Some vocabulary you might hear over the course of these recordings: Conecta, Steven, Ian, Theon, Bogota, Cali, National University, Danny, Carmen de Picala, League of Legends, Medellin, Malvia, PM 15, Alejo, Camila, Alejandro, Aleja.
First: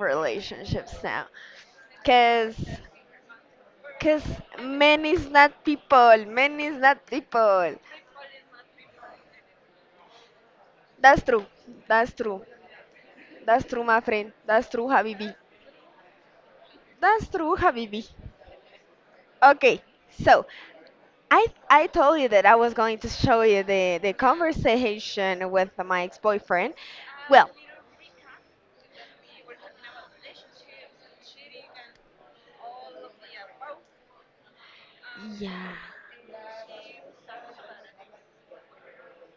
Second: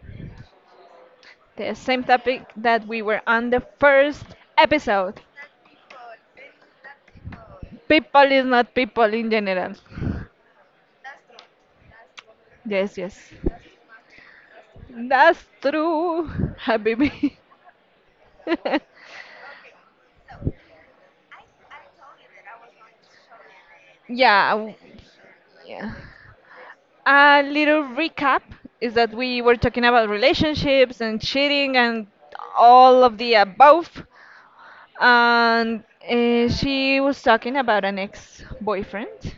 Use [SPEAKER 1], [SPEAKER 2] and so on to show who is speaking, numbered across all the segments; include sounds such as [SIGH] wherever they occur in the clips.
[SPEAKER 1] relationships now,
[SPEAKER 2] The same topic
[SPEAKER 1] cause,
[SPEAKER 2] that we were on the first
[SPEAKER 1] cause men
[SPEAKER 2] episode.
[SPEAKER 1] is not people. Men is not people.
[SPEAKER 2] People is not people in general.
[SPEAKER 1] That's true. That's true.
[SPEAKER 2] Yes, yes.
[SPEAKER 1] That's true, my friend. That's true, Habibi. That's true, Habibi. Okay, so I told you that I was going to show you the
[SPEAKER 2] Yeah,
[SPEAKER 1] conversation with my ex-boyfriend.
[SPEAKER 2] a
[SPEAKER 1] Well,
[SPEAKER 2] little recap is that we were talking about relationships and cheating and all of the above.
[SPEAKER 1] yeah.
[SPEAKER 2] And she was talking about an ex boyfriend.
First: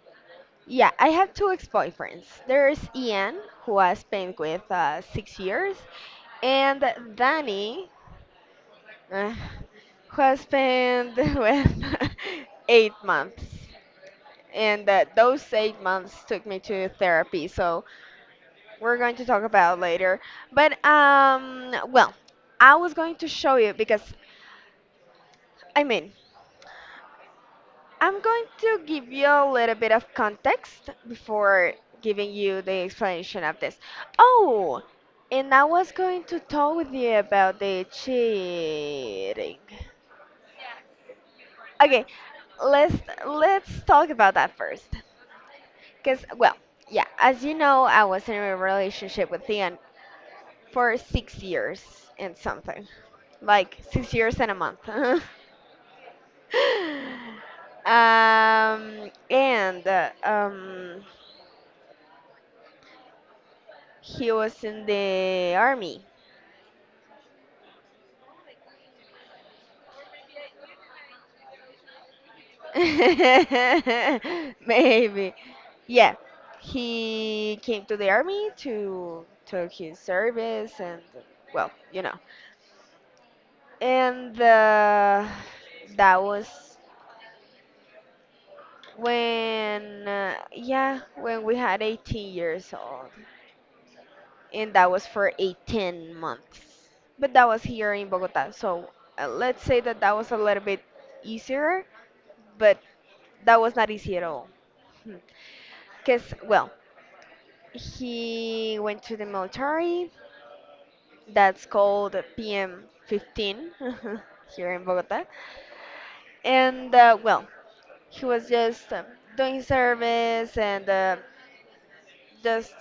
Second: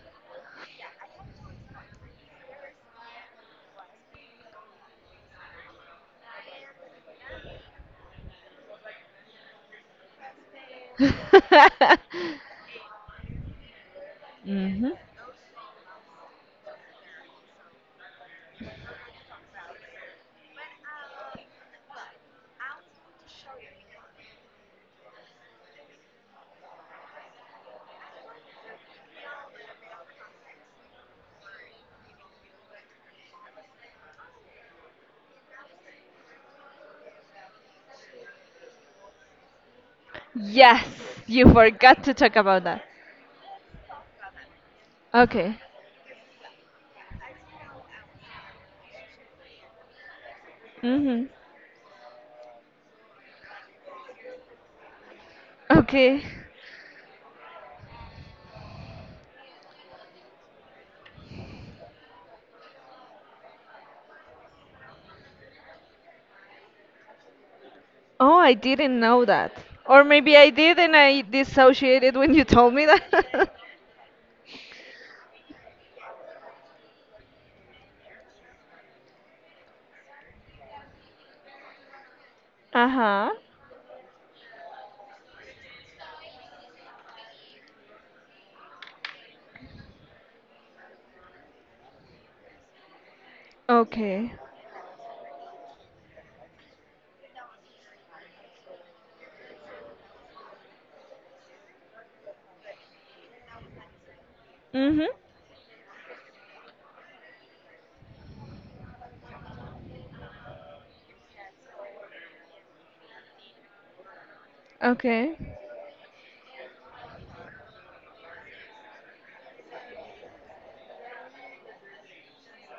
[SPEAKER 1] Yeah, I have two ex-boyfriends. There's Ian, who I spent with 6 years, and Danny, uh, who I spent [LAUGHS] with
[SPEAKER 2] [LAUGHS]
[SPEAKER 1] 8 months. And
[SPEAKER 2] Hmm.
[SPEAKER 1] those 8 months took me to therapy, so we're going to talk about later. But well, I was going to show you because I mean, I'm going to give you a little bit of context before giving you the explanation of this. Oh, and I was going to talk with you about the cheating.
[SPEAKER 2] Yes, you forgot
[SPEAKER 1] Okay,
[SPEAKER 2] to talk about that.
[SPEAKER 1] let's let's talk about that first.
[SPEAKER 2] Okay.
[SPEAKER 1] Cause well, yeah, as you know, I was in a relationship with Theon for
[SPEAKER 2] Mm-hmm.
[SPEAKER 1] 6 years and something, like 6 years and a month. [LAUGHS]
[SPEAKER 2] Okay.
[SPEAKER 1] And um. He was in the army.
[SPEAKER 2] Oh, I didn't know that. Or maybe I did and I dissociated when you
[SPEAKER 1] [LAUGHS]
[SPEAKER 2] told me that. [LAUGHS]
[SPEAKER 1] Maybe. Yeah. He came to the army to took his service and well, you know.
[SPEAKER 2] Uh-huh.
[SPEAKER 1] And that was when yeah, when we had 18 years old.
[SPEAKER 2] Okay.
[SPEAKER 1] And that was for 18 months. But that was here in Bogota. So let's say that that was a little bit easier, but that was not easy at all.
[SPEAKER 2] Mm-hmm.
[SPEAKER 1] Hmm. Because, well, he went to the military. That's called PM 15 [LAUGHS] here in Bogota.
[SPEAKER 2] Okay.
[SPEAKER 1] And, well, he was just doing service and just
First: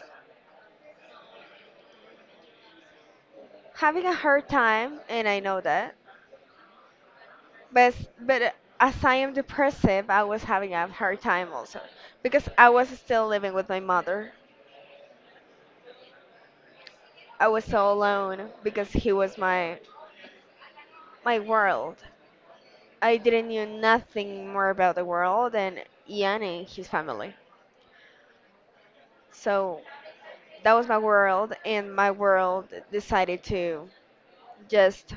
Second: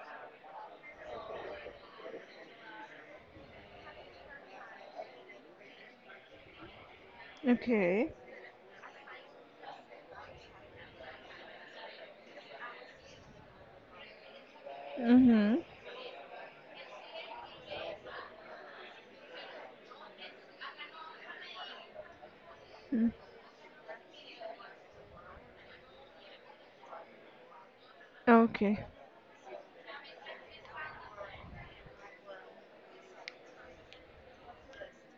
[SPEAKER 1] having a hard time. And I know that. But,
[SPEAKER 2] Okay.
[SPEAKER 1] but as I am depressive, I was having a hard time also. Because I was still living with my mother.
[SPEAKER 2] Mm-hmm.
[SPEAKER 1] I was so alone because he was my world. I didn't knew nothing more about the world than Ian and his family.
[SPEAKER 2] Okay.
[SPEAKER 1] So that was my world, and my world decided to just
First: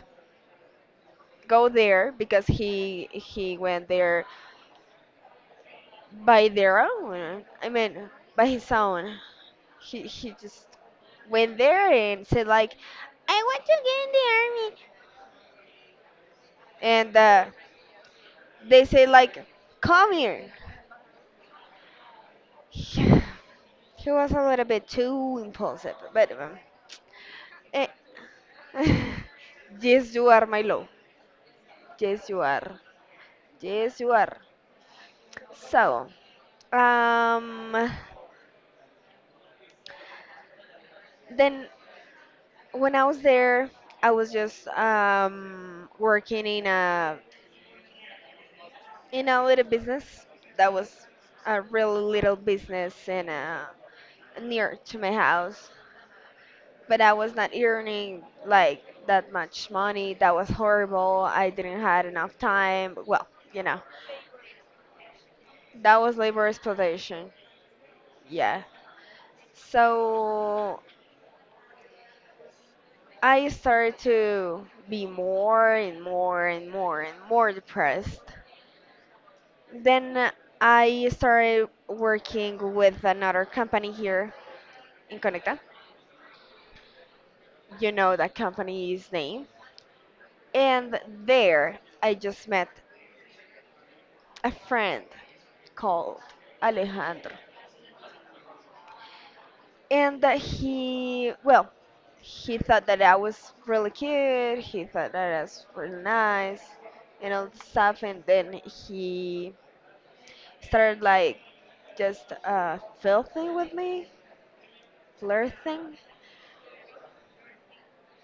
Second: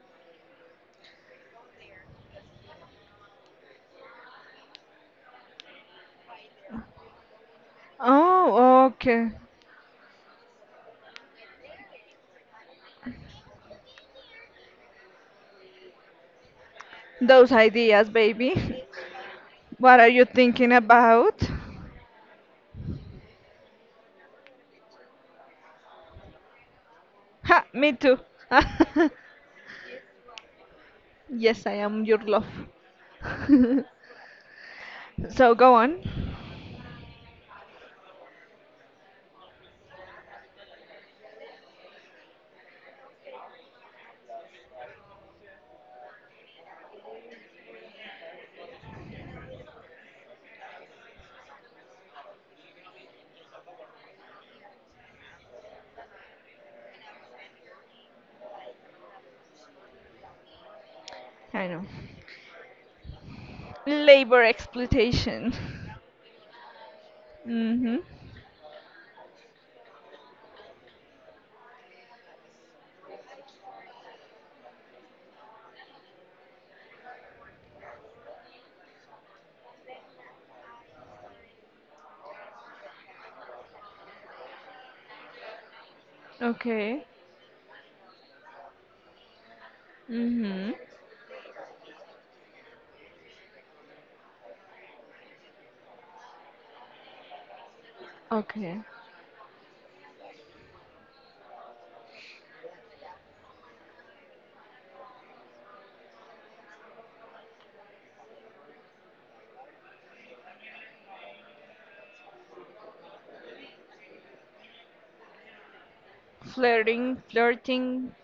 [SPEAKER 1] go there because he went there by their own. I mean, by his
[SPEAKER 2] Oh,
[SPEAKER 1] own.
[SPEAKER 2] okay.
[SPEAKER 1] He just went there and said like, "I want to get in the army," and
[SPEAKER 2] Those ideas, baby.
[SPEAKER 1] they say like,
[SPEAKER 2] [LAUGHS] What are
[SPEAKER 1] "Come
[SPEAKER 2] you
[SPEAKER 1] here."
[SPEAKER 2] thinking about?
[SPEAKER 1] [SIGHS] He was a little bit too impulsive, but
[SPEAKER 2] Ha,
[SPEAKER 1] a-
[SPEAKER 2] me too.
[SPEAKER 1] [LAUGHS]
[SPEAKER 2] [LAUGHS]
[SPEAKER 1] Yes, you are, my love.
[SPEAKER 2] Yes, I am your
[SPEAKER 1] Yes, you
[SPEAKER 2] love.
[SPEAKER 1] are.
[SPEAKER 2] [LAUGHS]
[SPEAKER 1] Yes, you are.
[SPEAKER 2] So go on.
[SPEAKER 1] So, um, then when I was there, I was just working in a little business that was a really little business and near to my house. But I was not earning like that much money. That was horrible. I
[SPEAKER 2] I
[SPEAKER 1] didn't
[SPEAKER 2] know.
[SPEAKER 1] had enough time. Well, you know,
[SPEAKER 2] Labor exploitation.
[SPEAKER 1] that was labor exploitation.
[SPEAKER 2] [LAUGHS] Mm-hmm.
[SPEAKER 1] Yeah. So I started to be more and more and more and more depressed. Then I started working with another company here in Conecta.
[SPEAKER 2] Okay.
[SPEAKER 1] You know that company's name.
[SPEAKER 2] Mm-hmm.
[SPEAKER 1] And there I just met a friend called Alejandro.
[SPEAKER 2] Okay.
[SPEAKER 1] And that he well, he thought that I was really cute. He thought that I was really nice and all this stuff. And then he started like just filthy with me, flirting,
[SPEAKER 2] Flirting, flirting.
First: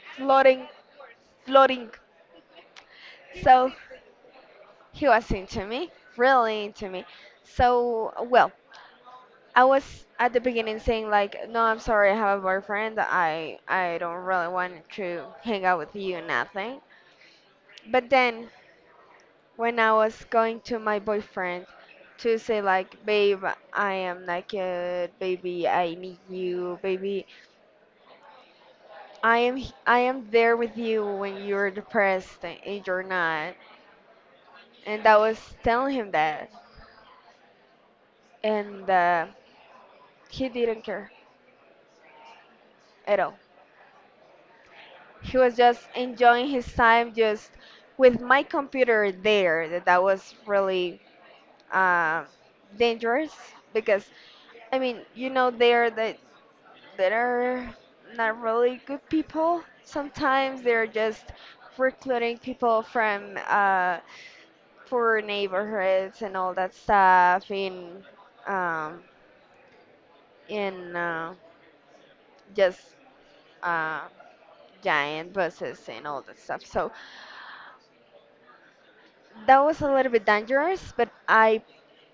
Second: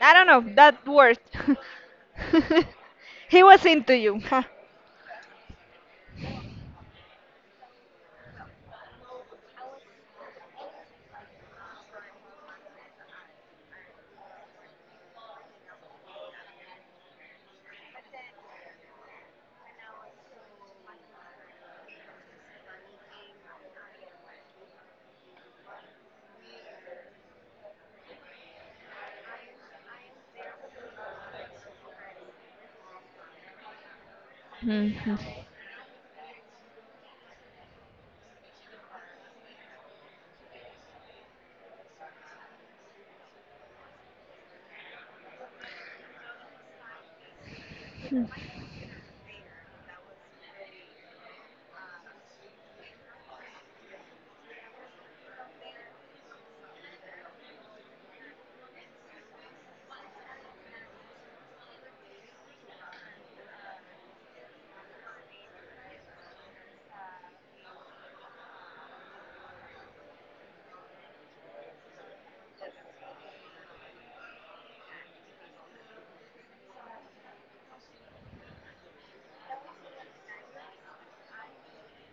[SPEAKER 2] I don't know
[SPEAKER 1] flirting,
[SPEAKER 2] that word. [LAUGHS]
[SPEAKER 1] flirting.
[SPEAKER 2] He was
[SPEAKER 1] So
[SPEAKER 2] into you, huh.
[SPEAKER 1] he was into me, really into me. So, well, I was at the beginning saying like, "No, I'm sorry, I have a boyfriend, I don't really want to hang out with you nothing." But then when I was going to my boyfriend to say like, "Babe, I am naked, baby, I need you, baby, I am there with you when you're depressed and you're not," and
[SPEAKER 2] Mhm.
[SPEAKER 1] I was telling him that, and he didn't care at all. He was just enjoying his time just with my computer there. That was really uh, dangerous because I mean, there the That are not really good people. Sometimes they're just recruiting people from poor neighborhoods and all that stuff um, in just uh, giant buses and all that stuff. So that was a little bit dangerous, but I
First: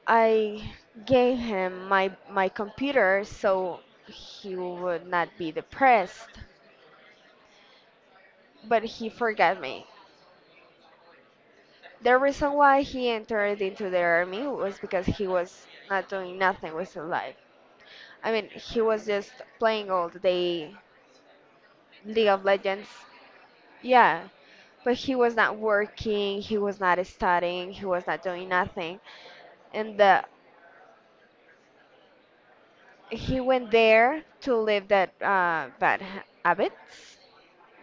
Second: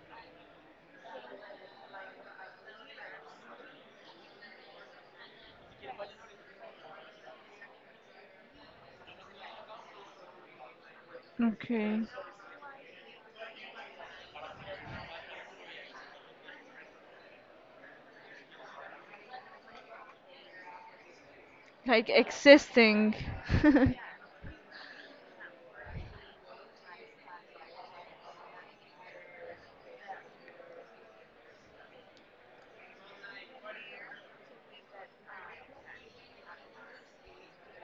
[SPEAKER 1] I gave him my computer so he would not be depressed. But he forgot me.
[SPEAKER 2] Okay.
[SPEAKER 1] The reason why he entered into the army was because he was not doing nothing with his life. I mean, he was just playing all the day
[SPEAKER 2] Like
[SPEAKER 1] League of Legends.
[SPEAKER 2] existing. [LAUGHS]
[SPEAKER 1] Yeah, but he was not working, he was not studying, he was not doing nothing. And he went there to live that bad habits,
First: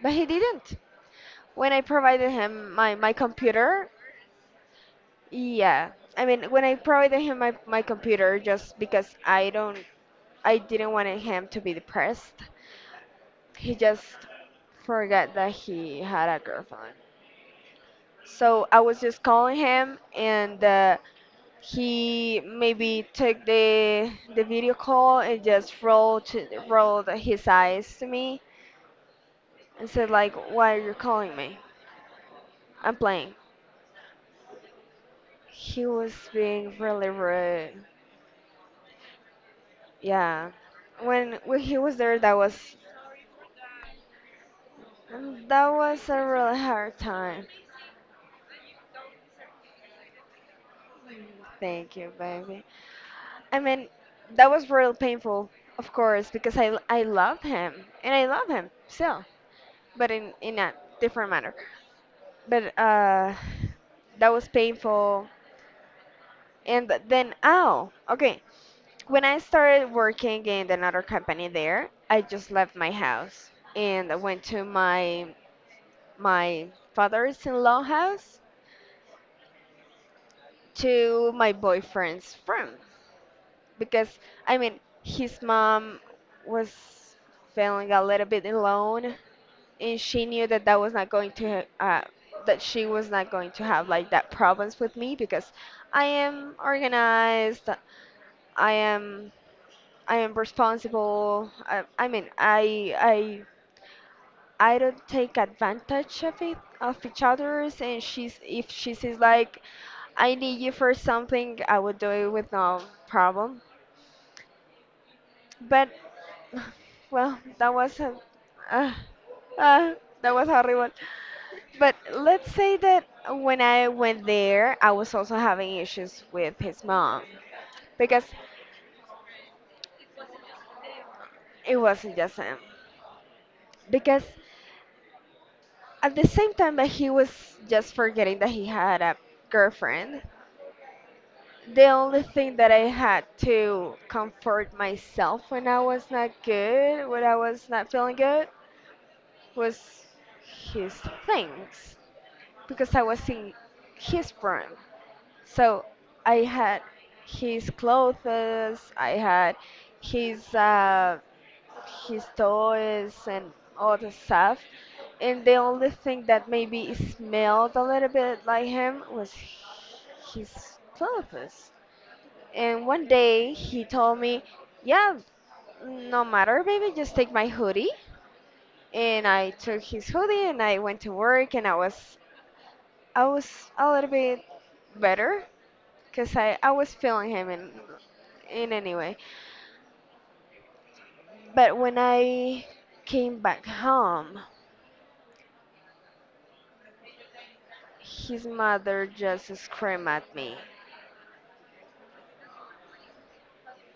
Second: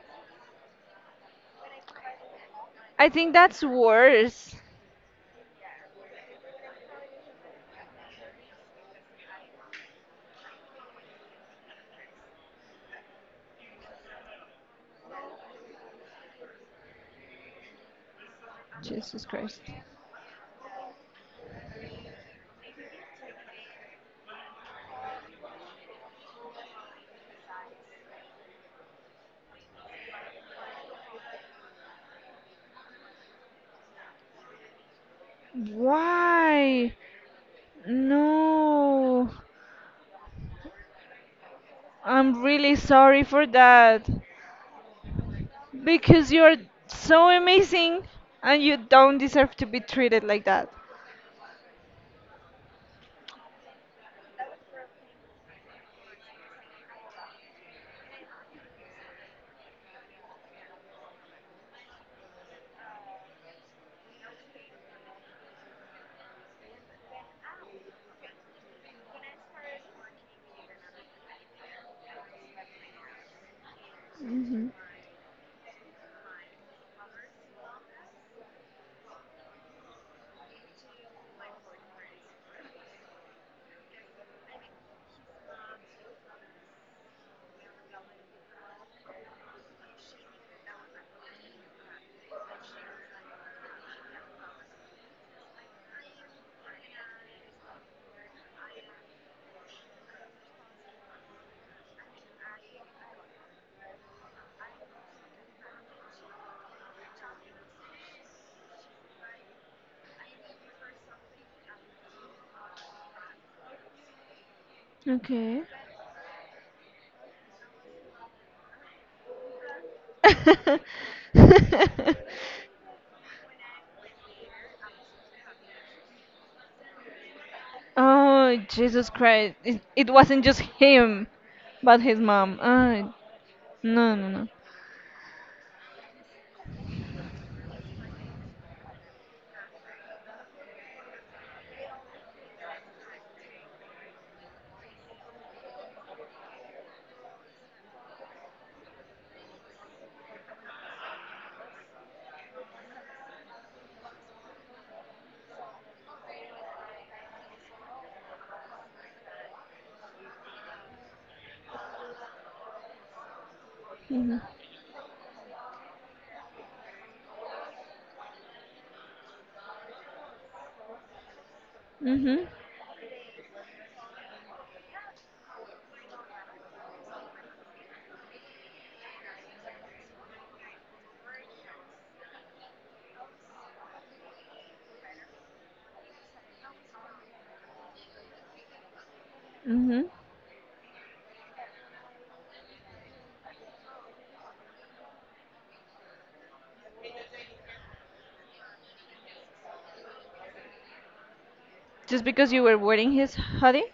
[SPEAKER 1] but he didn't. When I provided him my,
[SPEAKER 2] I
[SPEAKER 1] my
[SPEAKER 2] think that's
[SPEAKER 1] computer,
[SPEAKER 2] worse.
[SPEAKER 1] yeah. I mean, when I provided him my computer just because I didn't want him to be depressed. He just forgot that he had a girlfriend. So I was just
[SPEAKER 2] Jesus
[SPEAKER 1] calling
[SPEAKER 2] Christ.
[SPEAKER 1] him, and he maybe took the video call and just rolled his eyes to me and said like, "Why are you calling me? I'm playing." He was being
[SPEAKER 2] Why?
[SPEAKER 1] really rude.
[SPEAKER 2] No.
[SPEAKER 1] Yeah, when he was there, that
[SPEAKER 2] I'm
[SPEAKER 1] was
[SPEAKER 2] really sorry for that.
[SPEAKER 1] that was a
[SPEAKER 2] Because
[SPEAKER 1] really
[SPEAKER 2] you're
[SPEAKER 1] hard
[SPEAKER 2] so
[SPEAKER 1] time.
[SPEAKER 2] amazing and you don't deserve to be treated like that.
[SPEAKER 1] Thank you, baby. I mean, that was real painful, of course, because I love him and I love him still, but in a different manner. But that was painful. And then, oh, okay. When I started working in another company there, I just left my house and I went to my father's-in-law house, to my boyfriend's room, because I mean, his mom was feeling a little bit alone, and she knew that that was not going to that she was not going to have like that problems with me because I am organized. I am I am responsible. I mean, I don't take advantage of it of each other's, and she's, if she says like I need you for something, I would do it with no problem.
[SPEAKER 2] Okay.
[SPEAKER 1] But [LAUGHS] [SIGHS] well, uh, uh, that was horrible.
[SPEAKER 2] [LAUGHS]
[SPEAKER 1] But let's say that when I went there, I was also having issues with his mom because
[SPEAKER 2] Oh, Jesus Christ. It wasn't just him,
[SPEAKER 1] it
[SPEAKER 2] but
[SPEAKER 1] wasn't
[SPEAKER 2] his
[SPEAKER 1] just him.
[SPEAKER 2] mom. No, no,
[SPEAKER 1] Because
[SPEAKER 2] no.
[SPEAKER 1] at the same time that he was just forgetting that he had a girlfriend, the only thing that I had to comfort myself when I was not good, when I was not feeling good, was his things because I was in his room. So I had his clothes, I had his uh, his toys and all the
[SPEAKER 2] Hmm.
[SPEAKER 1] stuff. And the only thing that maybe smelled a little bit like him was his clothes.
[SPEAKER 2] Hmm.
[SPEAKER 1] And one day he told me, "Yeah, no matter, baby, just take my hoodie." And I took his hoodie and I went to work, and I was a little bit better because I was feeling him in any way.
[SPEAKER 2] Hmm.
[SPEAKER 1] But when I came back home, his mother just screamed at me.
[SPEAKER 2] Just because you were wearing his hoodie?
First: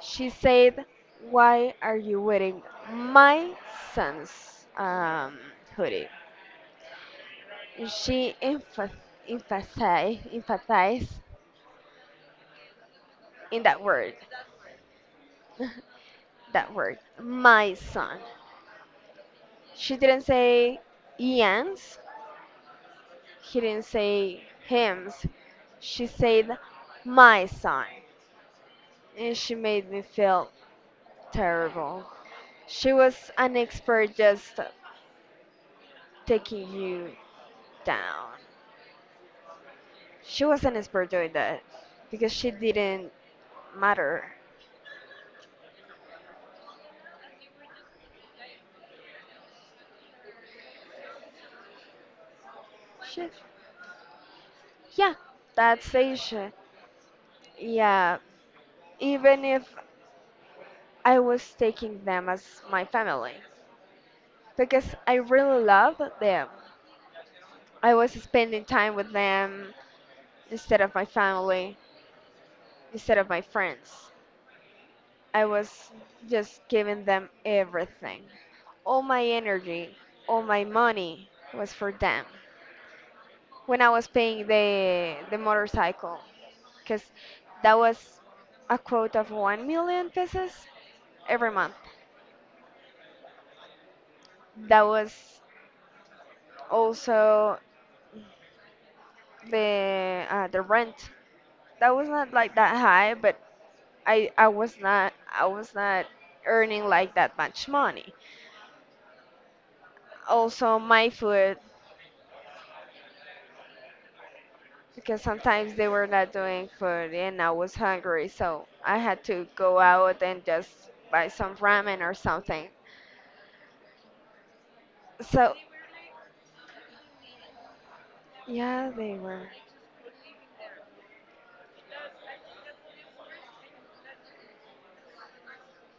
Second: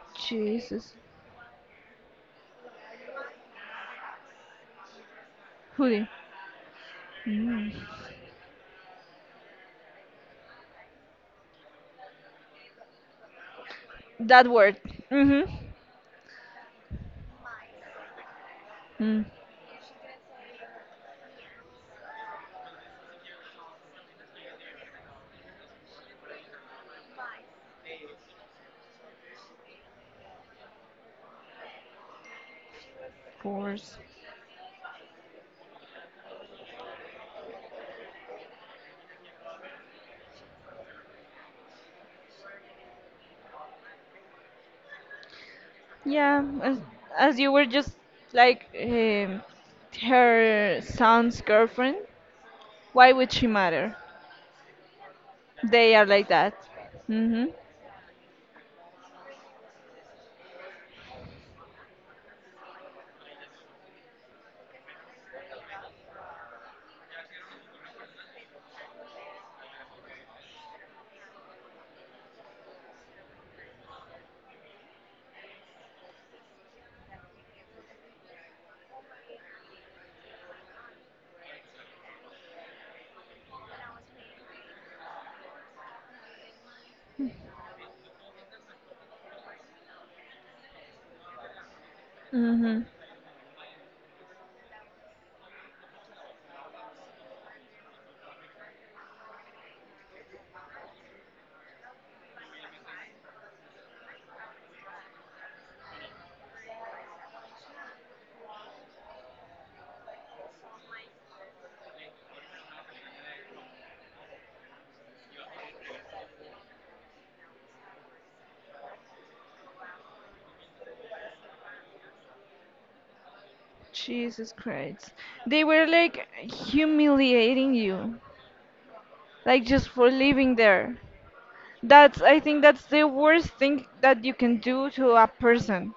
[SPEAKER 1] She said,
[SPEAKER 2] Jesus.
[SPEAKER 1] "Why are you wearing my son's
[SPEAKER 2] Hoodie.
[SPEAKER 1] hoodie?"
[SPEAKER 2] Mm.
[SPEAKER 1] She emphasized in that word,
[SPEAKER 2] That word. Mm-hmm.
[SPEAKER 1] [LAUGHS] that word, my son.
[SPEAKER 2] Mm.
[SPEAKER 1] She didn't say Ian's. He didn't say hymns. She said, "My son." And she made me feel terrible. She was an
[SPEAKER 2] Force.
[SPEAKER 1] expert just taking you down. She was an expert doing that because she didn't matter.
[SPEAKER 2] Yeah, as you were just like her son's girlfriend, why
[SPEAKER 1] She,
[SPEAKER 2] would she matter?
[SPEAKER 1] yeah,
[SPEAKER 2] They
[SPEAKER 1] that's
[SPEAKER 2] are like that.
[SPEAKER 1] Asia.
[SPEAKER 2] Mhm.
[SPEAKER 1] Yeah, even if I was taking them as my family because I really loved them. I was spending time with them instead of my family, instead of my friends. I was just giving them everything. All my energy, all my money was for them. When I was paying the motorcycle, because that was a quote of 1 million pesos every month.
[SPEAKER 2] Mhm.
[SPEAKER 1] That was also the rent. That was not like that high, but I was not earning like that much money. Also, my food, because sometimes they were not doing food and I was hungry, so I had to go out and just buy some ramen or something.
[SPEAKER 2] Jesus Christ.
[SPEAKER 1] So,
[SPEAKER 2] They were like humiliating you,
[SPEAKER 1] yeah, they were.
[SPEAKER 2] like just for living there. That's I think that's the worst thing that you can do to a person,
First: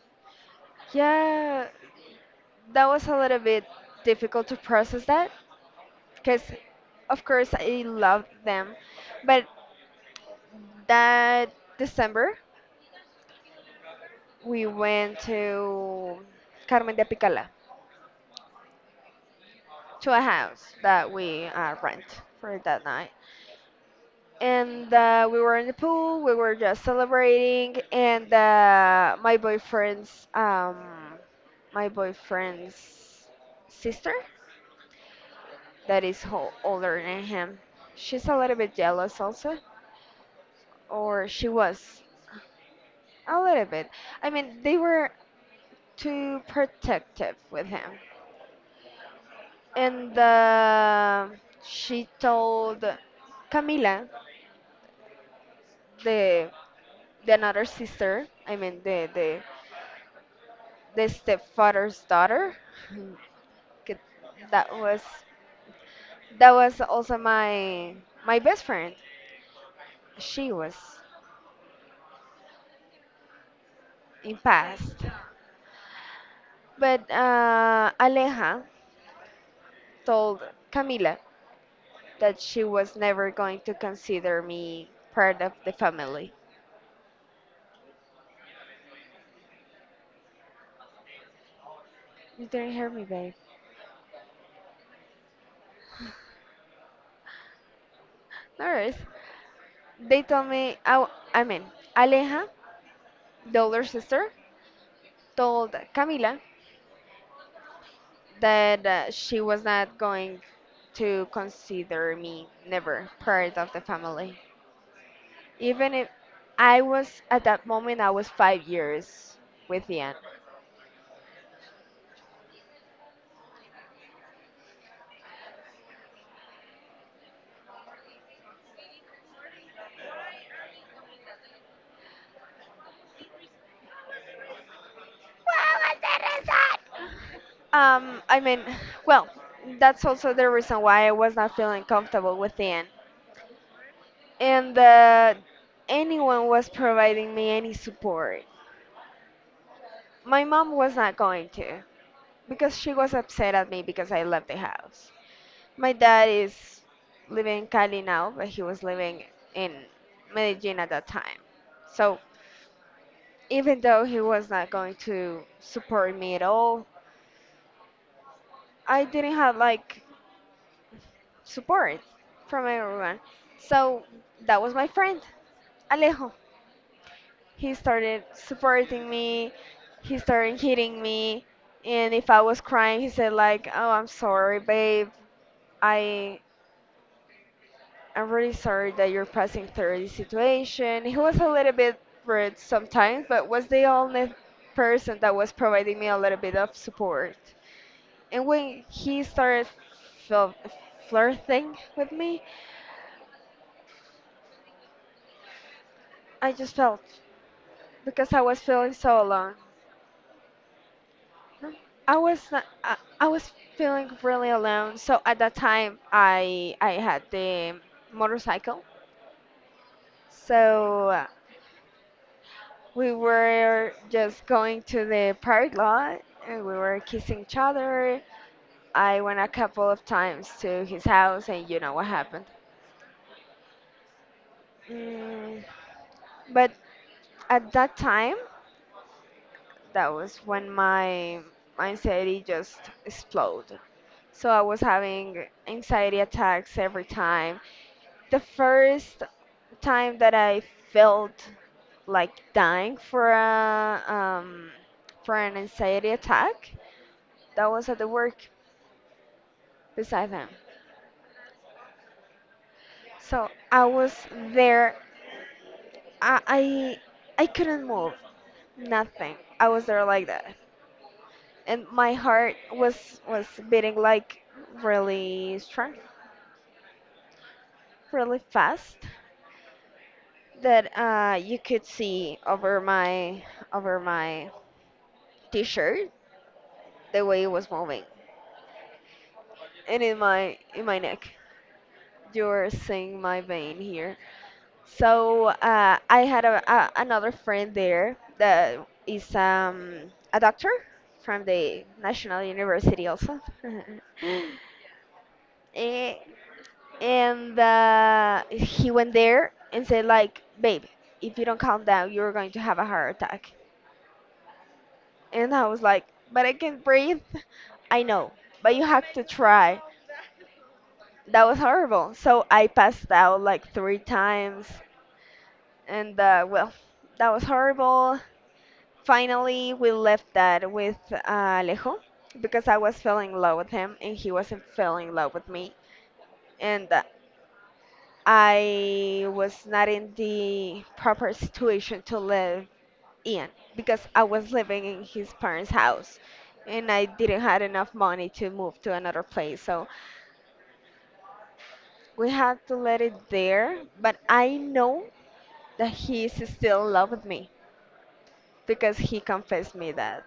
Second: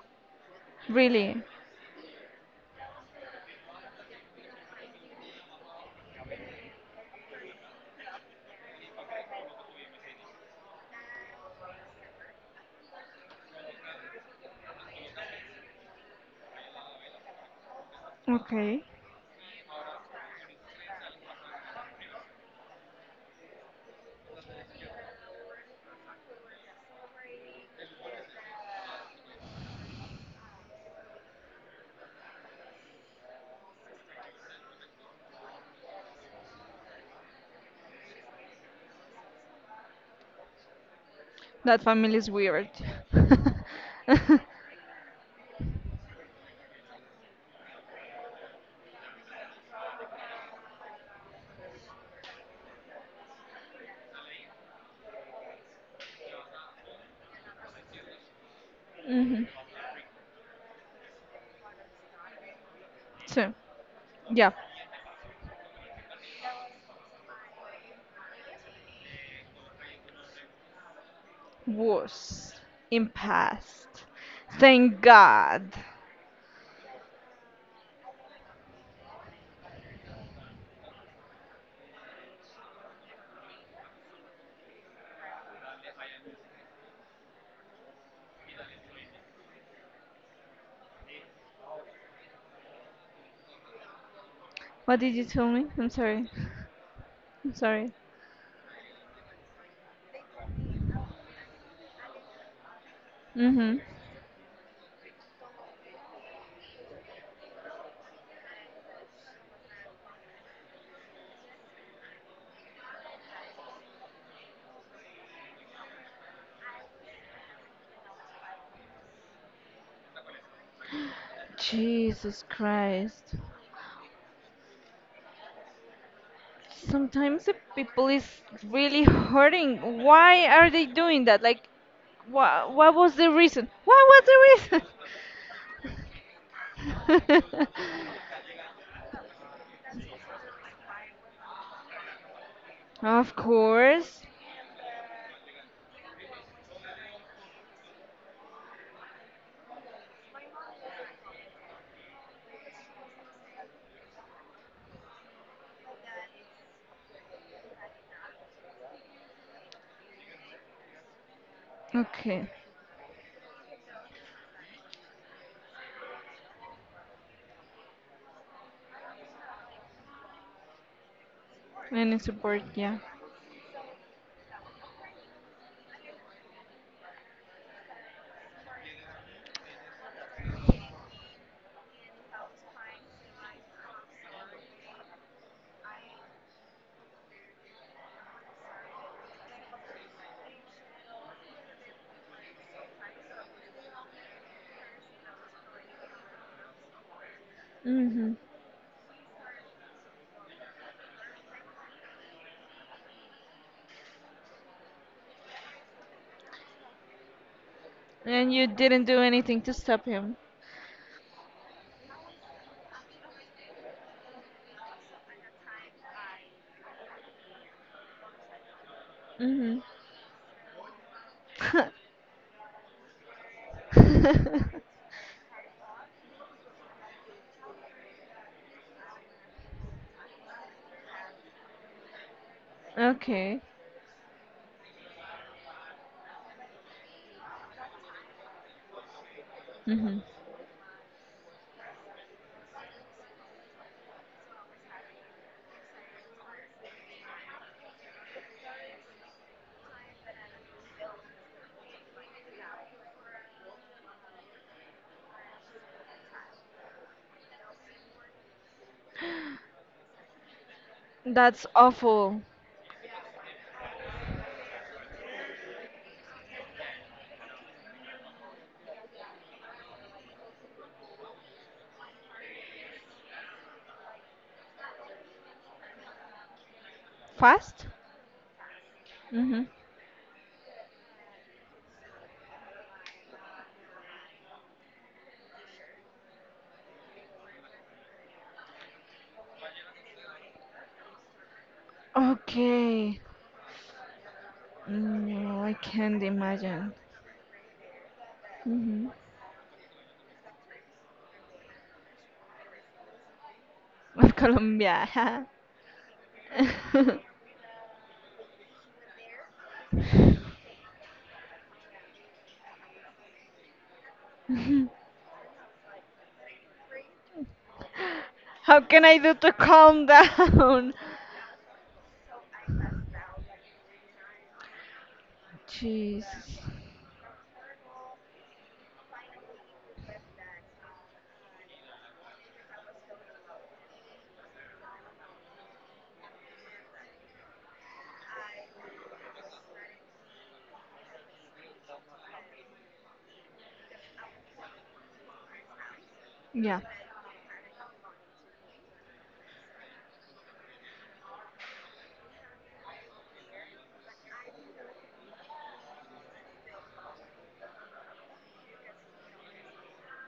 [SPEAKER 2] really.
[SPEAKER 1] Yeah, that was a little bit difficult to process that because, of course, I loved them. But that December, we went to Carmen de Picala,
[SPEAKER 2] Okay.
[SPEAKER 1] to a house that we rent for that night. And we were in the pool. We were just celebrating, and my boyfriend's sister, that is older than him, she's a little bit jealous also, or she
[SPEAKER 2] That
[SPEAKER 1] was
[SPEAKER 2] family is weird.
[SPEAKER 1] a little
[SPEAKER 2] [LAUGHS]
[SPEAKER 1] bit. I mean, they were too protective with him, and she told Camila, the the another sister. I mean, the the
[SPEAKER 2] Hmm.
[SPEAKER 1] the stepfather's daughter.
[SPEAKER 2] So,
[SPEAKER 1] Get-
[SPEAKER 2] yeah,
[SPEAKER 1] That was that was also my best friend. She was
[SPEAKER 2] was in past.
[SPEAKER 1] in past,
[SPEAKER 2] Thank God.
[SPEAKER 1] but Aleja told Camila that she was never going to consider me part of the family. You didn't hear me, babe.
[SPEAKER 2] What did you tell me? I'm sorry. I'm sorry.
[SPEAKER 1] No worries. They told me. I mean, Aleja, the
[SPEAKER 2] Mm-hmm.
[SPEAKER 1] older sister, told Camila that she was not going to consider me never part of the family. Even if I was at that moment, I was 5 years with Ian.
[SPEAKER 2] Jesus Christ. Sometimes the people is really hurting. Why are they doing that? Like, what was the reason? What was the
[SPEAKER 1] What was the result?
[SPEAKER 2] reason? [LAUGHS]
[SPEAKER 1] I mean, well, that's also the reason why I was not feeling comfortable with Ian,
[SPEAKER 2] Of course.
[SPEAKER 1] and that anyone was providing me any support. My mom was not going to because she was upset at me because I left the house. My dad is living in Cali now, but he was living in Medellin at that time. So
[SPEAKER 2] Okay.
[SPEAKER 1] even though he was not going to support me at all, I didn't have like support
[SPEAKER 2] Any support,
[SPEAKER 1] from
[SPEAKER 2] yeah.
[SPEAKER 1] everyone. So that was my friend, Alejo. He started supporting me, he started hitting me, and if I was crying, he said like, "Oh, I'm sorry, babe. I I'm really sorry that you're passing through this situation." He was a little bit rude sometimes, but was the only person that was providing me a little bit of support.
[SPEAKER 2] Mm-hmm.
[SPEAKER 1] And when he started fil- flirting with me, I just felt because I
[SPEAKER 2] And
[SPEAKER 1] was
[SPEAKER 2] you
[SPEAKER 1] feeling
[SPEAKER 2] didn't do
[SPEAKER 1] so alone.
[SPEAKER 2] anything to stop him.
[SPEAKER 1] I was not, I was feeling really alone. So at that time, I had the motorcycle.
[SPEAKER 2] Mm-hmm. [LAUGHS]
[SPEAKER 1] So we were just going to the park lot and we were kissing each other. I went a couple of times to his house and you know what happened.
[SPEAKER 2] Okay.
[SPEAKER 1] Mm, but at that time, that
[SPEAKER 2] Mm-hmm.
[SPEAKER 1] was when my anxiety just exploded. So I was having anxiety attacks every time. The first time that I felt like dying for a for an anxiety attack, that was at the work beside him.
[SPEAKER 2] That's awful.
[SPEAKER 1] So I was there. I, I I couldn't move. Nothing. I was there like that, and my heart was beating like really strong,
[SPEAKER 2] Fast?
[SPEAKER 1] really fast.
[SPEAKER 2] Mm-hmm.
[SPEAKER 1] That you could see over my t-shirt the way it was moving, and in my neck. You're seeing
[SPEAKER 2] Okay.
[SPEAKER 1] my vein here. So
[SPEAKER 2] No, I
[SPEAKER 1] I
[SPEAKER 2] can't
[SPEAKER 1] had
[SPEAKER 2] imagine.
[SPEAKER 1] another friend there that
[SPEAKER 2] Mhm.
[SPEAKER 1] is a doctor from the National University also.
[SPEAKER 2] Of
[SPEAKER 1] [LAUGHS]
[SPEAKER 2] Colombia. [LAUGHS]
[SPEAKER 1] Eh, and he went there and said like, "Babe, if you don't calm down, you're going to have a heart attack." And I was like, "But I can breathe. I know, but
[SPEAKER 2] How
[SPEAKER 1] you
[SPEAKER 2] can
[SPEAKER 1] have
[SPEAKER 2] I
[SPEAKER 1] to
[SPEAKER 2] do to
[SPEAKER 1] try."
[SPEAKER 2] calm down?
[SPEAKER 1] That was horrible. So I passed out like three times, and
[SPEAKER 2] Jesus.
[SPEAKER 1] well, that was horrible. Finally, we left that with Alejo because I was falling in love with him and he wasn't falling in love with me. And I was not in the proper situation to live in because I was living in his parents' house
[SPEAKER 2] Yeah.
[SPEAKER 1] and I didn't have enough money to move to another place. So we had to let it there. But I know that he is still in love with me because he confessed me that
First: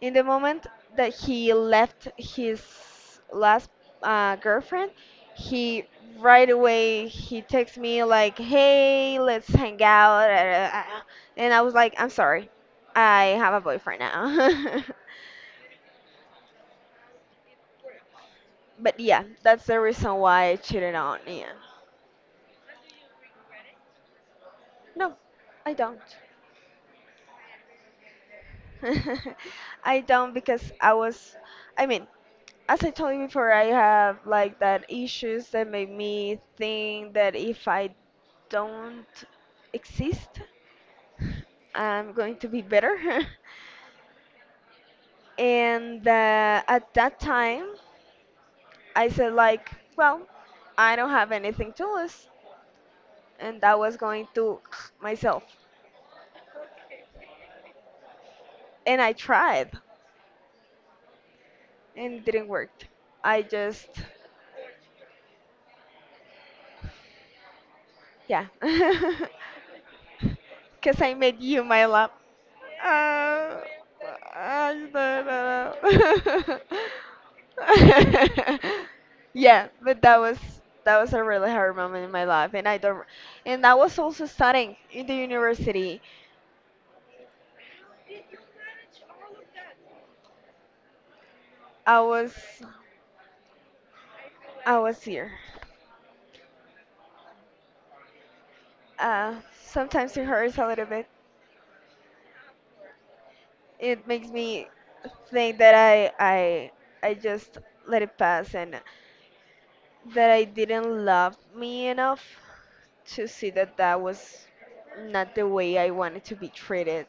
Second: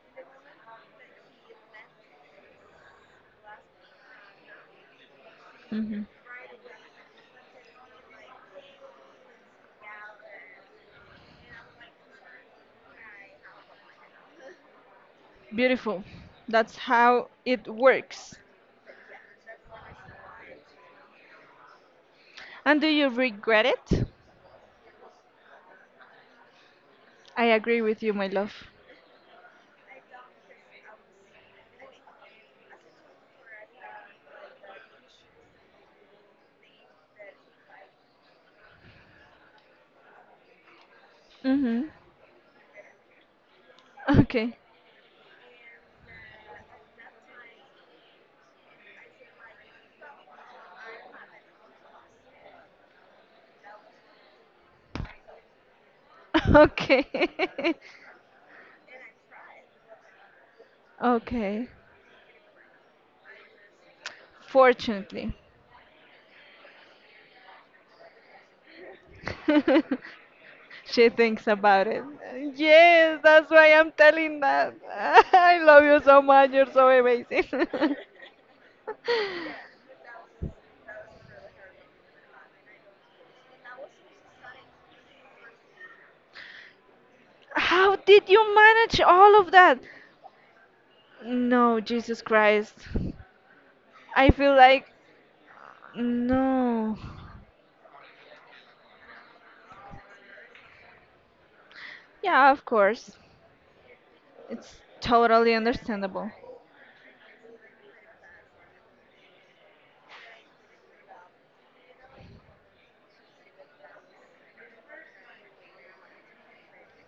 [SPEAKER 1] in the moment that he left his last girlfriend, he
[SPEAKER 2] Hmm.
[SPEAKER 1] right away, he texts me like, "Hey, let's hang out." [LAUGHS] And I was like, "I'm sorry, I have a boyfriend now."
[SPEAKER 2] Beautiful. That's how it works.
[SPEAKER 1] [LAUGHS] But yeah, that's the reason why I cheated on Ian.
[SPEAKER 2] And do you regret it?
[SPEAKER 1] No, I don't.
[SPEAKER 2] I agree with you, my love.
[SPEAKER 1] [LAUGHS] I don't because I was, I mean, as I told you before, I have like that issues that made me think that if I don't exist,
[SPEAKER 2] Mm-hmm.
[SPEAKER 1] I'm going to be better. [LAUGHS]
[SPEAKER 2] Okay.
[SPEAKER 1] And at that time, I said like, "Well, I don't have anything to lose," and that was going to [SNIFFS] myself.
[SPEAKER 2] [LAUGHS] Okay. [LAUGHS]
[SPEAKER 1] And I tried,
[SPEAKER 2] Okay.
[SPEAKER 1] and it didn't work. I just,
[SPEAKER 2] Fortunately.
[SPEAKER 1] yeah, [LAUGHS]
[SPEAKER 2] [LAUGHS]
[SPEAKER 1] because
[SPEAKER 2] She
[SPEAKER 1] I made
[SPEAKER 2] thinks
[SPEAKER 1] you, my
[SPEAKER 2] about it.
[SPEAKER 1] love. Uh,
[SPEAKER 2] Yes, that's
[SPEAKER 1] [LAUGHS]
[SPEAKER 2] why I'm telling that.
[SPEAKER 1] I don't
[SPEAKER 2] [LAUGHS] I love you so much.
[SPEAKER 1] know.
[SPEAKER 2] You're so amazing. [LAUGHS]
[SPEAKER 1] [LAUGHS] Yeah, but that was a really hard moment in my life, and I don't. And I was also studying in the university.
[SPEAKER 2] How did you manage all of that? No,
[SPEAKER 1] I
[SPEAKER 2] Jesus
[SPEAKER 1] was
[SPEAKER 2] Christ. I feel
[SPEAKER 1] I
[SPEAKER 2] like
[SPEAKER 1] was here.
[SPEAKER 2] no.
[SPEAKER 1] Uh, Sometimes it hurts a little bit.
[SPEAKER 2] Yeah, of course.
[SPEAKER 1] It makes me
[SPEAKER 2] It's totally
[SPEAKER 1] think that I
[SPEAKER 2] understandable.
[SPEAKER 1] I I just let it pass and that I didn't love me enough to see that that was not the way I wanted to be treated.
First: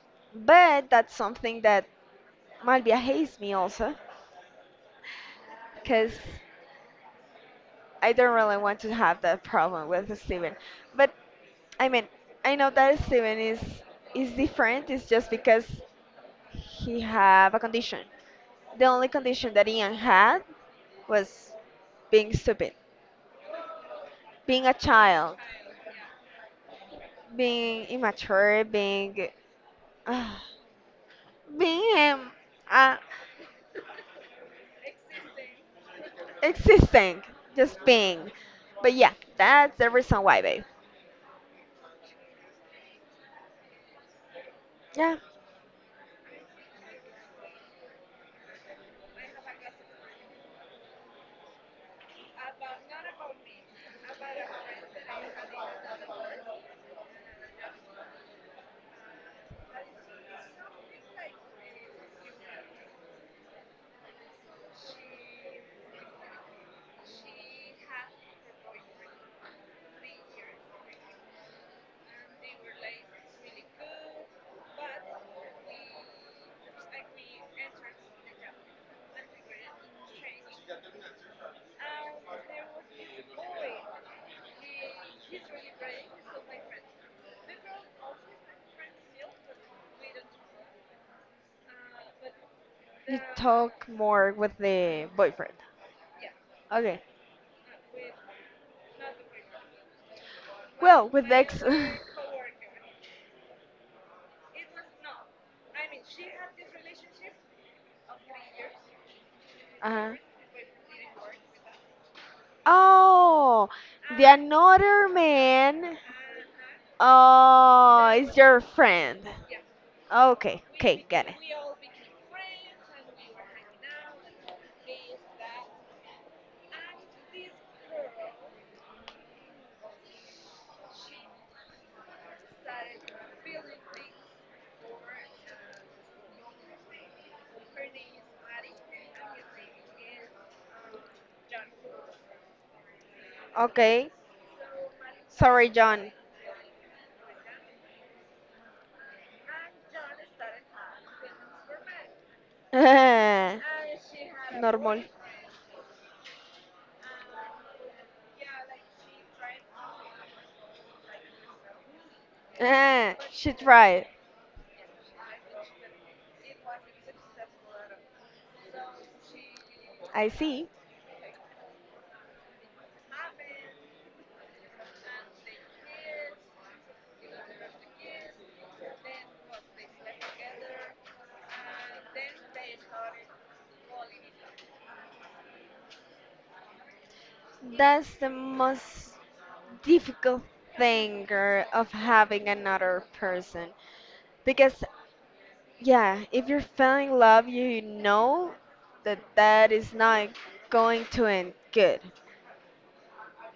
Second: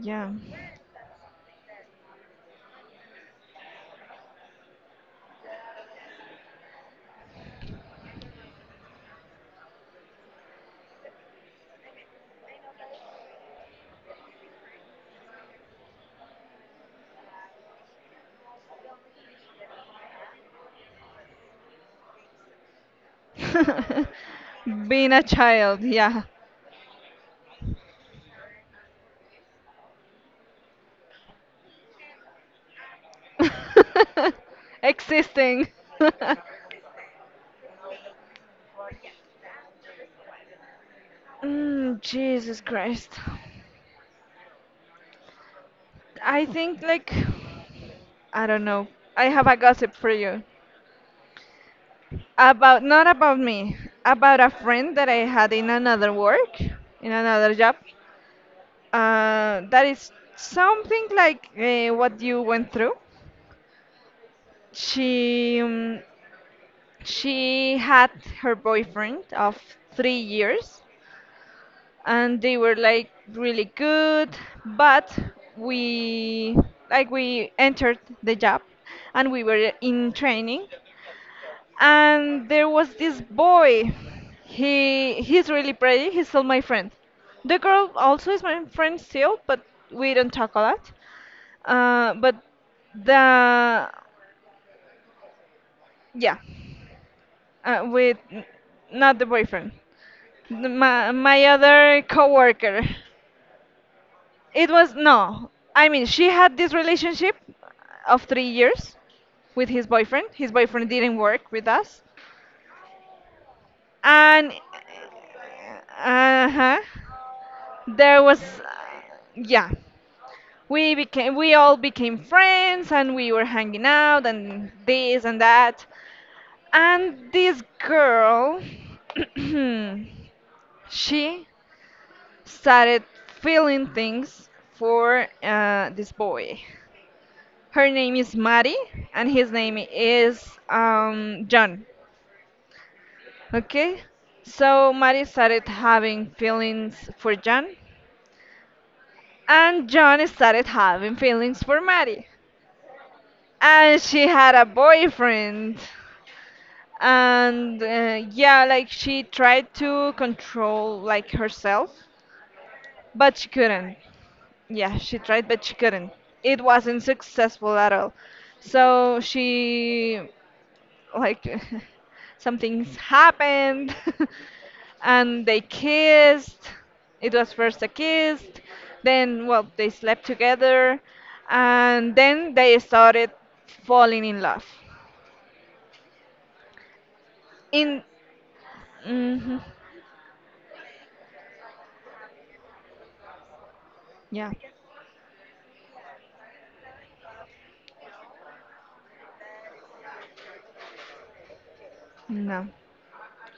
[SPEAKER 2] Yeah.
[SPEAKER 1] But that's something that Malvia hates me also, because I don't really want to have that problem with Steven. But I mean, I know that Steven is different. It's just because he have a condition. The only condition that Ian had was being stupid, being a
[SPEAKER 2] [LAUGHS] Being a
[SPEAKER 1] child,
[SPEAKER 2] child, yeah.
[SPEAKER 1] being immature, uh, being uh,
[SPEAKER 2] [LAUGHS] Existing. [LAUGHS]
[SPEAKER 1] existing, just being. But yeah, that's the reason why, babe.
[SPEAKER 2] Mm, Jesus Christ.
[SPEAKER 1] Yeah,
[SPEAKER 2] I think like I don't know. I have a gossip for you. About not about me, about a friend that I had in another work, in another job. That is something like what you went through. She um, she had her boyfriend of 3 years, and they were like really good. But we like we entered the job and we were in training, and there was this boy. He's really pretty, he's still my friend. The girl also is my friend still, but we don't talk a lot. But
[SPEAKER 1] you
[SPEAKER 2] the
[SPEAKER 1] talk more with the boyfriend.
[SPEAKER 2] yeah
[SPEAKER 1] Okay.
[SPEAKER 2] with not the boyfriend,
[SPEAKER 1] Well, with the
[SPEAKER 2] my
[SPEAKER 1] ex. [LAUGHS] Uh-huh.
[SPEAKER 2] other coworker. It was no. I mean, she had this relationship of 3 years with his boyfriend. His boyfriend didn't work with us,
[SPEAKER 1] Oh, the
[SPEAKER 2] and
[SPEAKER 1] another man.
[SPEAKER 2] uh-huh,
[SPEAKER 1] Oh,
[SPEAKER 2] there
[SPEAKER 1] is
[SPEAKER 2] was,
[SPEAKER 1] your friend.
[SPEAKER 2] yeah.
[SPEAKER 1] Okay,
[SPEAKER 2] We
[SPEAKER 1] okay, got
[SPEAKER 2] became
[SPEAKER 1] it.
[SPEAKER 2] we all became friends, and we were hanging out, and this and that, and this girl, [CLEARS THROAT] she started feeling things for this boy. Her name is Maddie, and his name is John. Okay,
[SPEAKER 1] Okay.
[SPEAKER 2] so Maddie started
[SPEAKER 1] Sorry, John.
[SPEAKER 2] having feelings for John, and John started having feelings for Maddie, and she had
[SPEAKER 1] [LAUGHS]
[SPEAKER 2] a
[SPEAKER 1] Normal.
[SPEAKER 2] boyfriend. And yeah, like she tried to control like herself,
[SPEAKER 1] Ah,
[SPEAKER 2] but she
[SPEAKER 1] she
[SPEAKER 2] couldn't.
[SPEAKER 1] tried.
[SPEAKER 2] Yeah, she tried, but she couldn't. It wasn't successful at all. So she,
[SPEAKER 1] I see.
[SPEAKER 2] like, [LAUGHS] something's happened, [LAUGHS] and they kissed. It was first a kiss, then well they slept together, and then they started falling in love in,
[SPEAKER 1] That's the most
[SPEAKER 2] hmm,
[SPEAKER 1] difficult thing of having another person.
[SPEAKER 2] yeah,
[SPEAKER 1] Because, yeah, if you're falling in love, you know that that is not going to end good.
[SPEAKER 2] no,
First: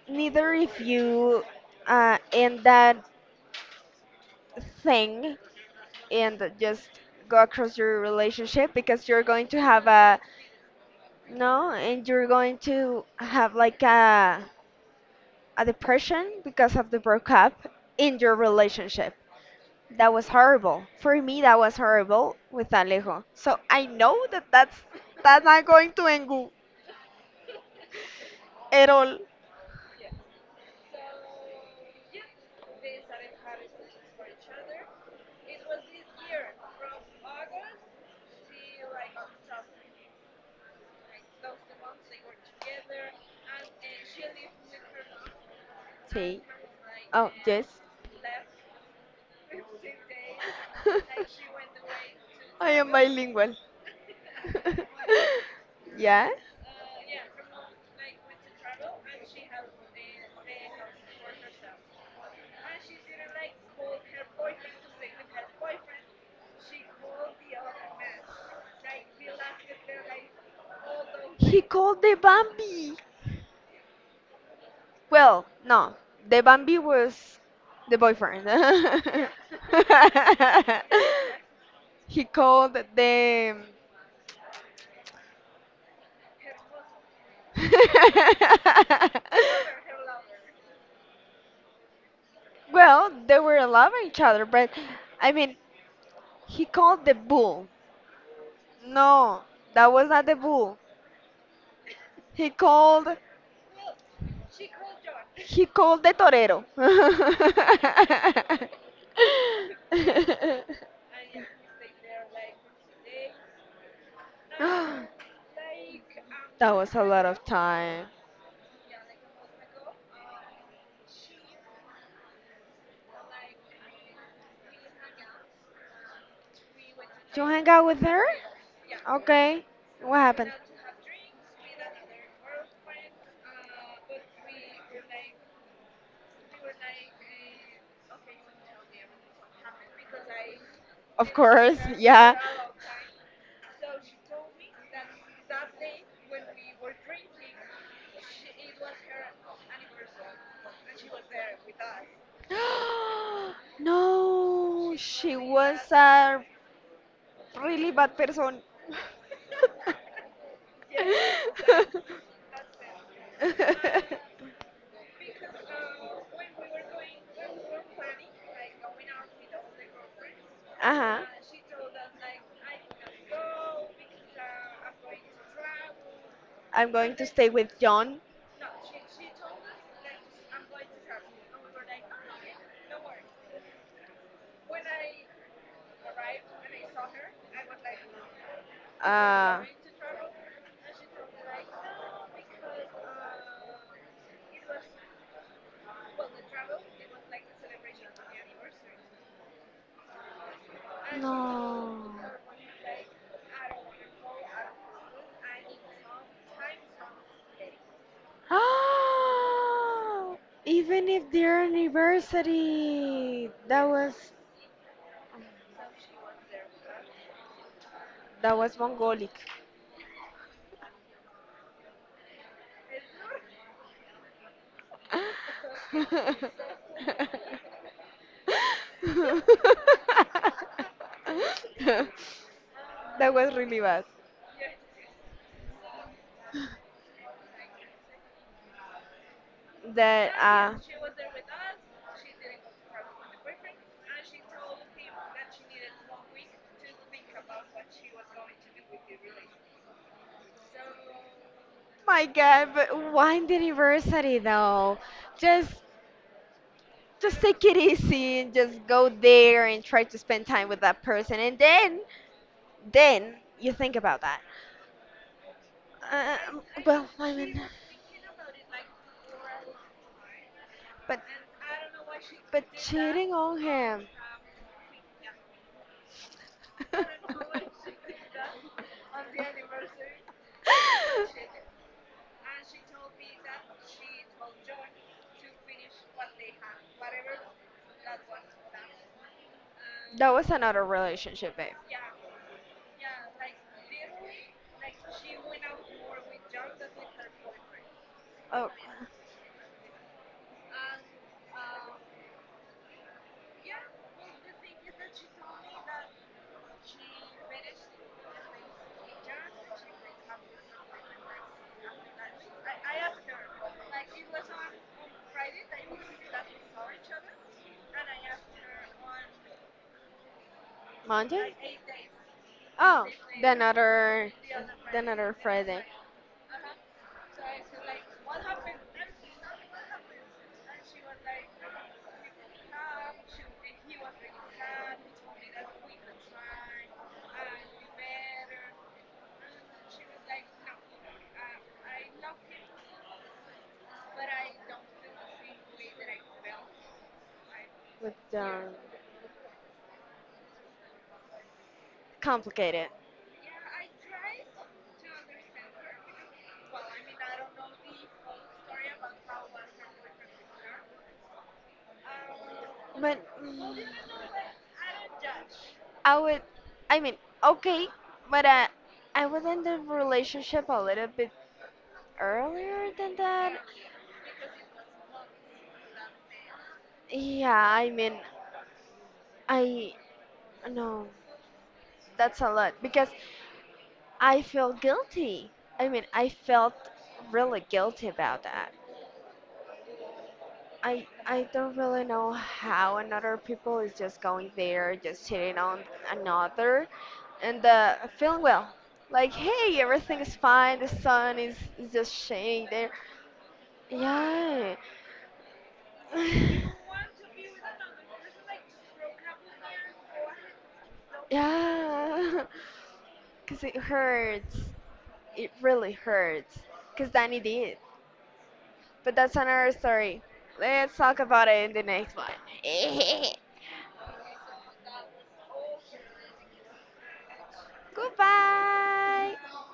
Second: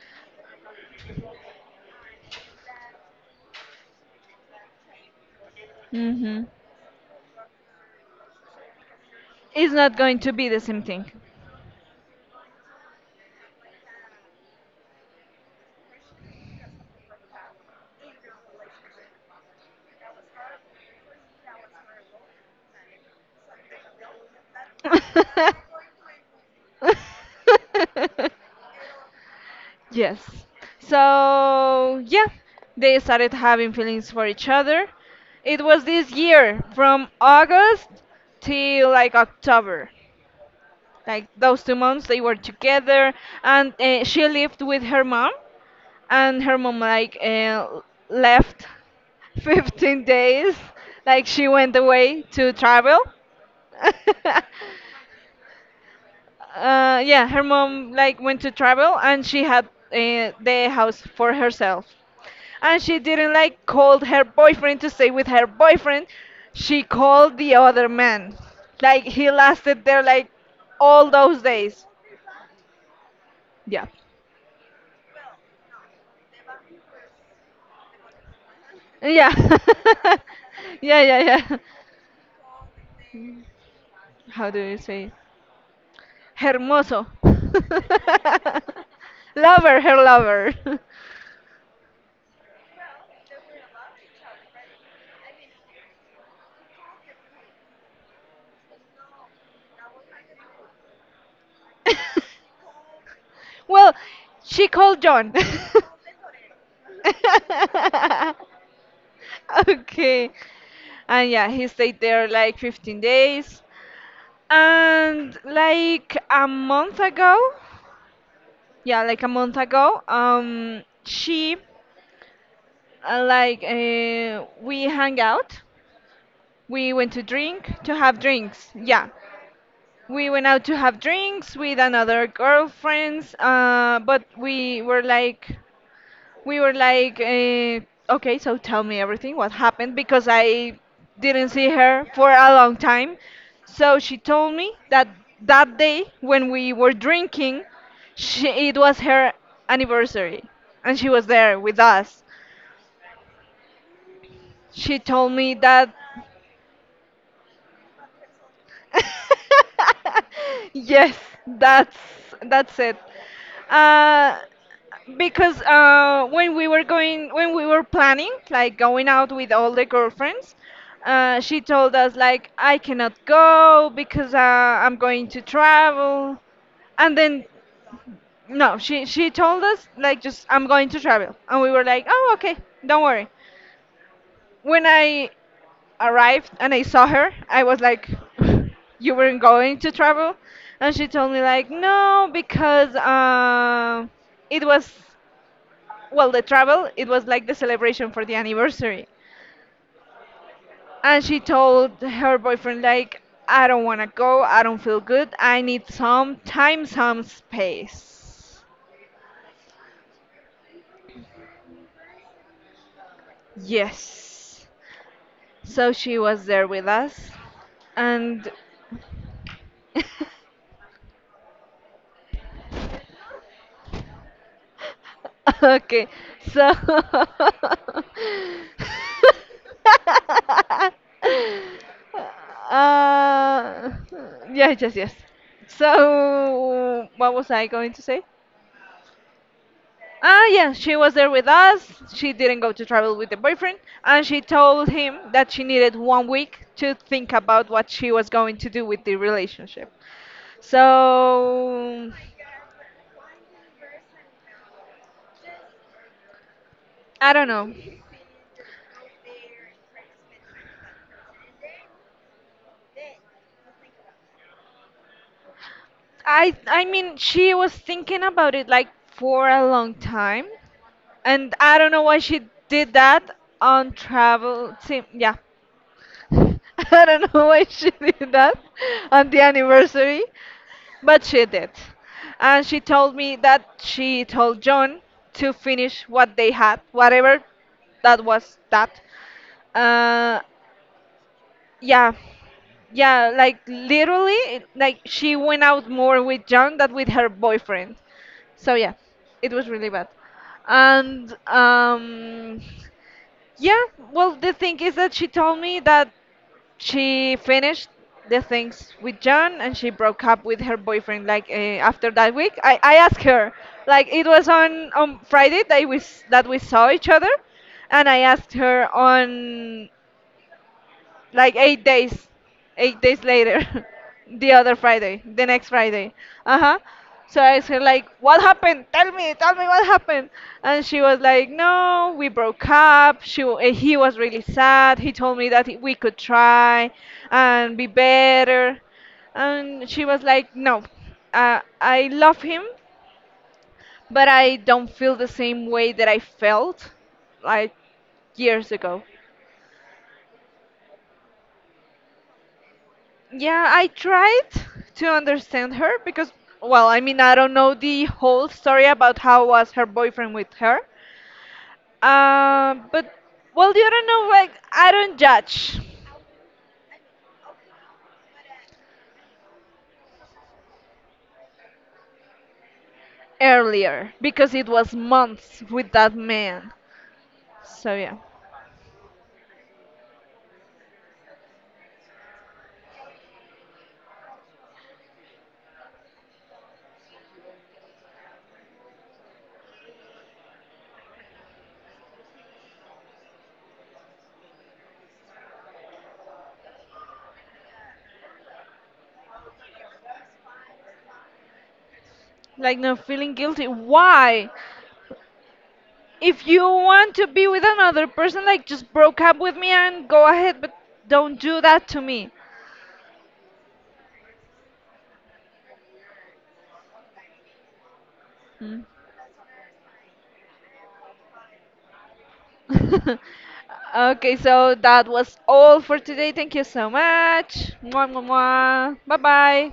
[SPEAKER 1] Neither if you end that thing
[SPEAKER 2] hmm,
[SPEAKER 1] and just go across your relationship, because you're going to
[SPEAKER 2] it's
[SPEAKER 1] have
[SPEAKER 2] not going
[SPEAKER 1] a
[SPEAKER 2] to be the same thing.
[SPEAKER 1] no, and you're going to have like a depression because of the breakup in your relationship. That was horrible. For me, that was horrible with Alejo. So I know that that's not going to end good
[SPEAKER 2] [LAUGHS]
[SPEAKER 1] at all.
[SPEAKER 2] Yes. So, yeah, they started having feelings for each other. It was this year, from August till like October. Like those 2 months, they were together, and she lived with her mom,
[SPEAKER 1] Sí.
[SPEAKER 2] and her mom like
[SPEAKER 1] Oh, yes. [LAUGHS]
[SPEAKER 2] left [LAUGHS] 15 days. Like she went away to
[SPEAKER 1] I am
[SPEAKER 2] travel.
[SPEAKER 1] bilingual.
[SPEAKER 2] [LAUGHS]
[SPEAKER 1] [LAUGHS] Yeah?
[SPEAKER 2] Yeah, her mom like went to travel and she had the house for herself. And she didn't like called her boyfriend to stay with her boyfriend. She called the other man. Like he lasted there like all those
[SPEAKER 1] He
[SPEAKER 2] days.
[SPEAKER 1] called the Bambi.
[SPEAKER 2] Yeah.
[SPEAKER 1] Well, no. The Bambi was the boyfriend. [LAUGHS]
[SPEAKER 2] Yeah. [LAUGHS] Yeah, yeah, yeah.
[SPEAKER 1] He called the
[SPEAKER 2] How do you say it? Hermoso.
[SPEAKER 1] [LAUGHS]
[SPEAKER 2] [LAUGHS] Lover, her lover. [LAUGHS]
[SPEAKER 1] well, they were loving each other, but I mean, he called the bull. No, that was not the bull. He called
[SPEAKER 2] Well, she called John. [LAUGHS]
[SPEAKER 1] he called the torero. [LAUGHS] That
[SPEAKER 2] [LAUGHS] Okay. And yeah, he stayed there like 15 days. And like a
[SPEAKER 1] was
[SPEAKER 2] month
[SPEAKER 1] a lot
[SPEAKER 2] ago,
[SPEAKER 1] of time.
[SPEAKER 2] yeah, like a month ago, she like we hang out. We went to
[SPEAKER 1] You hang
[SPEAKER 2] drink
[SPEAKER 1] out
[SPEAKER 2] to
[SPEAKER 1] with
[SPEAKER 2] have
[SPEAKER 1] her?
[SPEAKER 2] drinks. Yeah.
[SPEAKER 1] Okay. What
[SPEAKER 2] We went
[SPEAKER 1] happened?
[SPEAKER 2] out to have drinks with another girlfriends, but we were like, okay, so tell me everything, what happened, because I didn't see her for a long time. So she told me that that day when we were drinking, it was her anniversary, and she was there with
[SPEAKER 1] [GASPS]
[SPEAKER 2] us.
[SPEAKER 1] No,
[SPEAKER 2] She told
[SPEAKER 1] she
[SPEAKER 2] me
[SPEAKER 1] was
[SPEAKER 2] that.
[SPEAKER 1] a really bad person.
[SPEAKER 2] [LAUGHS] Yes,
[SPEAKER 1] [LAUGHS]
[SPEAKER 2] that's that's it. Uh, because when we were planning like going out with all the girlfriends,
[SPEAKER 1] Uh-huh.
[SPEAKER 2] she told us like, I cannot go because I'm going to travel.
[SPEAKER 1] I'm going
[SPEAKER 2] And
[SPEAKER 1] to
[SPEAKER 2] then
[SPEAKER 1] stay with John.
[SPEAKER 2] no, she told us like, just I'm going to travel, and we were like, oh, okay, don't worry. When I arrived and I saw her, I was like, [LAUGHS] you weren't going to travel. And she told me like, no, because it was, well, the travel, it was like the celebration for the anniversary. And she told
[SPEAKER 1] No.
[SPEAKER 2] her boyfriend like, I don't want to go, I don't feel good, I need some time, some space.
[SPEAKER 1] [GASPS] Even if their university, that was
[SPEAKER 2] Yes, so she was there with us, and
[SPEAKER 1] that was Mongolic.
[SPEAKER 2] [LAUGHS] [LAUGHS] okay, so
[SPEAKER 1] [LAUGHS]
[SPEAKER 2] [LAUGHS]
[SPEAKER 1] That was really
[SPEAKER 2] uh,
[SPEAKER 1] bad.
[SPEAKER 2] yes, yes, yes. So, what was I going to say?
[SPEAKER 1] That
[SPEAKER 2] Ah, yeah, she was there with us. She didn't go to travel with the boyfriend, and she told him that she needed one week to think about what she was going to do with the relationship. So,
[SPEAKER 1] My God, but why the university though? Just
[SPEAKER 2] I
[SPEAKER 1] just
[SPEAKER 2] don't
[SPEAKER 1] take
[SPEAKER 2] know.
[SPEAKER 1] it easy and just go there and try to spend time with that person, and then you think about that. Uh,
[SPEAKER 2] I
[SPEAKER 1] well,
[SPEAKER 2] mean,
[SPEAKER 1] I
[SPEAKER 2] she
[SPEAKER 1] mean,
[SPEAKER 2] was thinking about it like for a long time,
[SPEAKER 1] but
[SPEAKER 2] and I don't know why she
[SPEAKER 1] but
[SPEAKER 2] did
[SPEAKER 1] cheating
[SPEAKER 2] that
[SPEAKER 1] on
[SPEAKER 2] on
[SPEAKER 1] him.
[SPEAKER 2] travel. See, yeah, [LAUGHS] I don't know why she [LAUGHS] did that on the anniversary, but she did, and she told me that she told John to finish what they had, whatever
[SPEAKER 1] [LAUGHS]
[SPEAKER 2] that was, that
[SPEAKER 1] That
[SPEAKER 2] uh,
[SPEAKER 1] was another relationship, babe.
[SPEAKER 2] yeah, yeah, like, literally, like she went out more with John than with her boyfriend.
[SPEAKER 1] Oh,
[SPEAKER 2] So yeah, it was really bad. And yeah, well, the thing is that she told me that she finished the things with John, and she broke up with her boyfriend like after that week. I asked her, like, it was on Friday that that we saw each other, and I asked her on like
[SPEAKER 1] Monday?
[SPEAKER 2] 8 days, eight
[SPEAKER 1] Oh,
[SPEAKER 2] days
[SPEAKER 1] the
[SPEAKER 2] later, [LAUGHS]
[SPEAKER 1] another,
[SPEAKER 2] the other
[SPEAKER 1] the
[SPEAKER 2] Friday,
[SPEAKER 1] another
[SPEAKER 2] the next
[SPEAKER 1] Friday
[SPEAKER 2] Friday. Uh huh. So I said like, what happened? Tell me what happened. And she was like, no, we broke up. He was really sad. He told me that we could try and be better. And she was like, no, I love him, but I don't feel the same way that I felt like
[SPEAKER 1] with
[SPEAKER 2] years ago.
[SPEAKER 1] complicated.
[SPEAKER 2] Yeah, I tried to understand her because, well, I mean, I don't know the whole story about how was her boyfriend with her. But,
[SPEAKER 1] But
[SPEAKER 2] well,
[SPEAKER 1] mm,
[SPEAKER 2] you don't know, like, I don't judge
[SPEAKER 1] I would, I mean, okay, but I would end the relationship a little bit earlier than that.
[SPEAKER 2] earlier because it was months with that man.
[SPEAKER 1] Yeah, I
[SPEAKER 2] So, yeah,
[SPEAKER 1] mean, I, no, that's a lot because I feel guilty. I mean, I felt really guilty about that. I don't really know how another people is just going there, just hitting on another, and feeling well. Like, hey, everything is fine. The sun is just shining
[SPEAKER 2] like,
[SPEAKER 1] there.
[SPEAKER 2] no feeling guilty. Why?
[SPEAKER 1] Yeah,
[SPEAKER 2] If you
[SPEAKER 1] [SIGHS]
[SPEAKER 2] want to be with another person, like, just broke up with me and go ahead, but don't do that to me.
[SPEAKER 1] yeah, [LAUGHS] because it hurts. It really hurts. Because Danny did.
[SPEAKER 2] Mm.
[SPEAKER 1] But that's another story. Let's talk about it in the next one.
[SPEAKER 2] [LAUGHS]
[SPEAKER 1] [LAUGHS]
[SPEAKER 2] Okay, so that was all for today. Thank you so much. Mwah, mwah, mwah. Bye
[SPEAKER 1] Goodbye.
[SPEAKER 2] bye.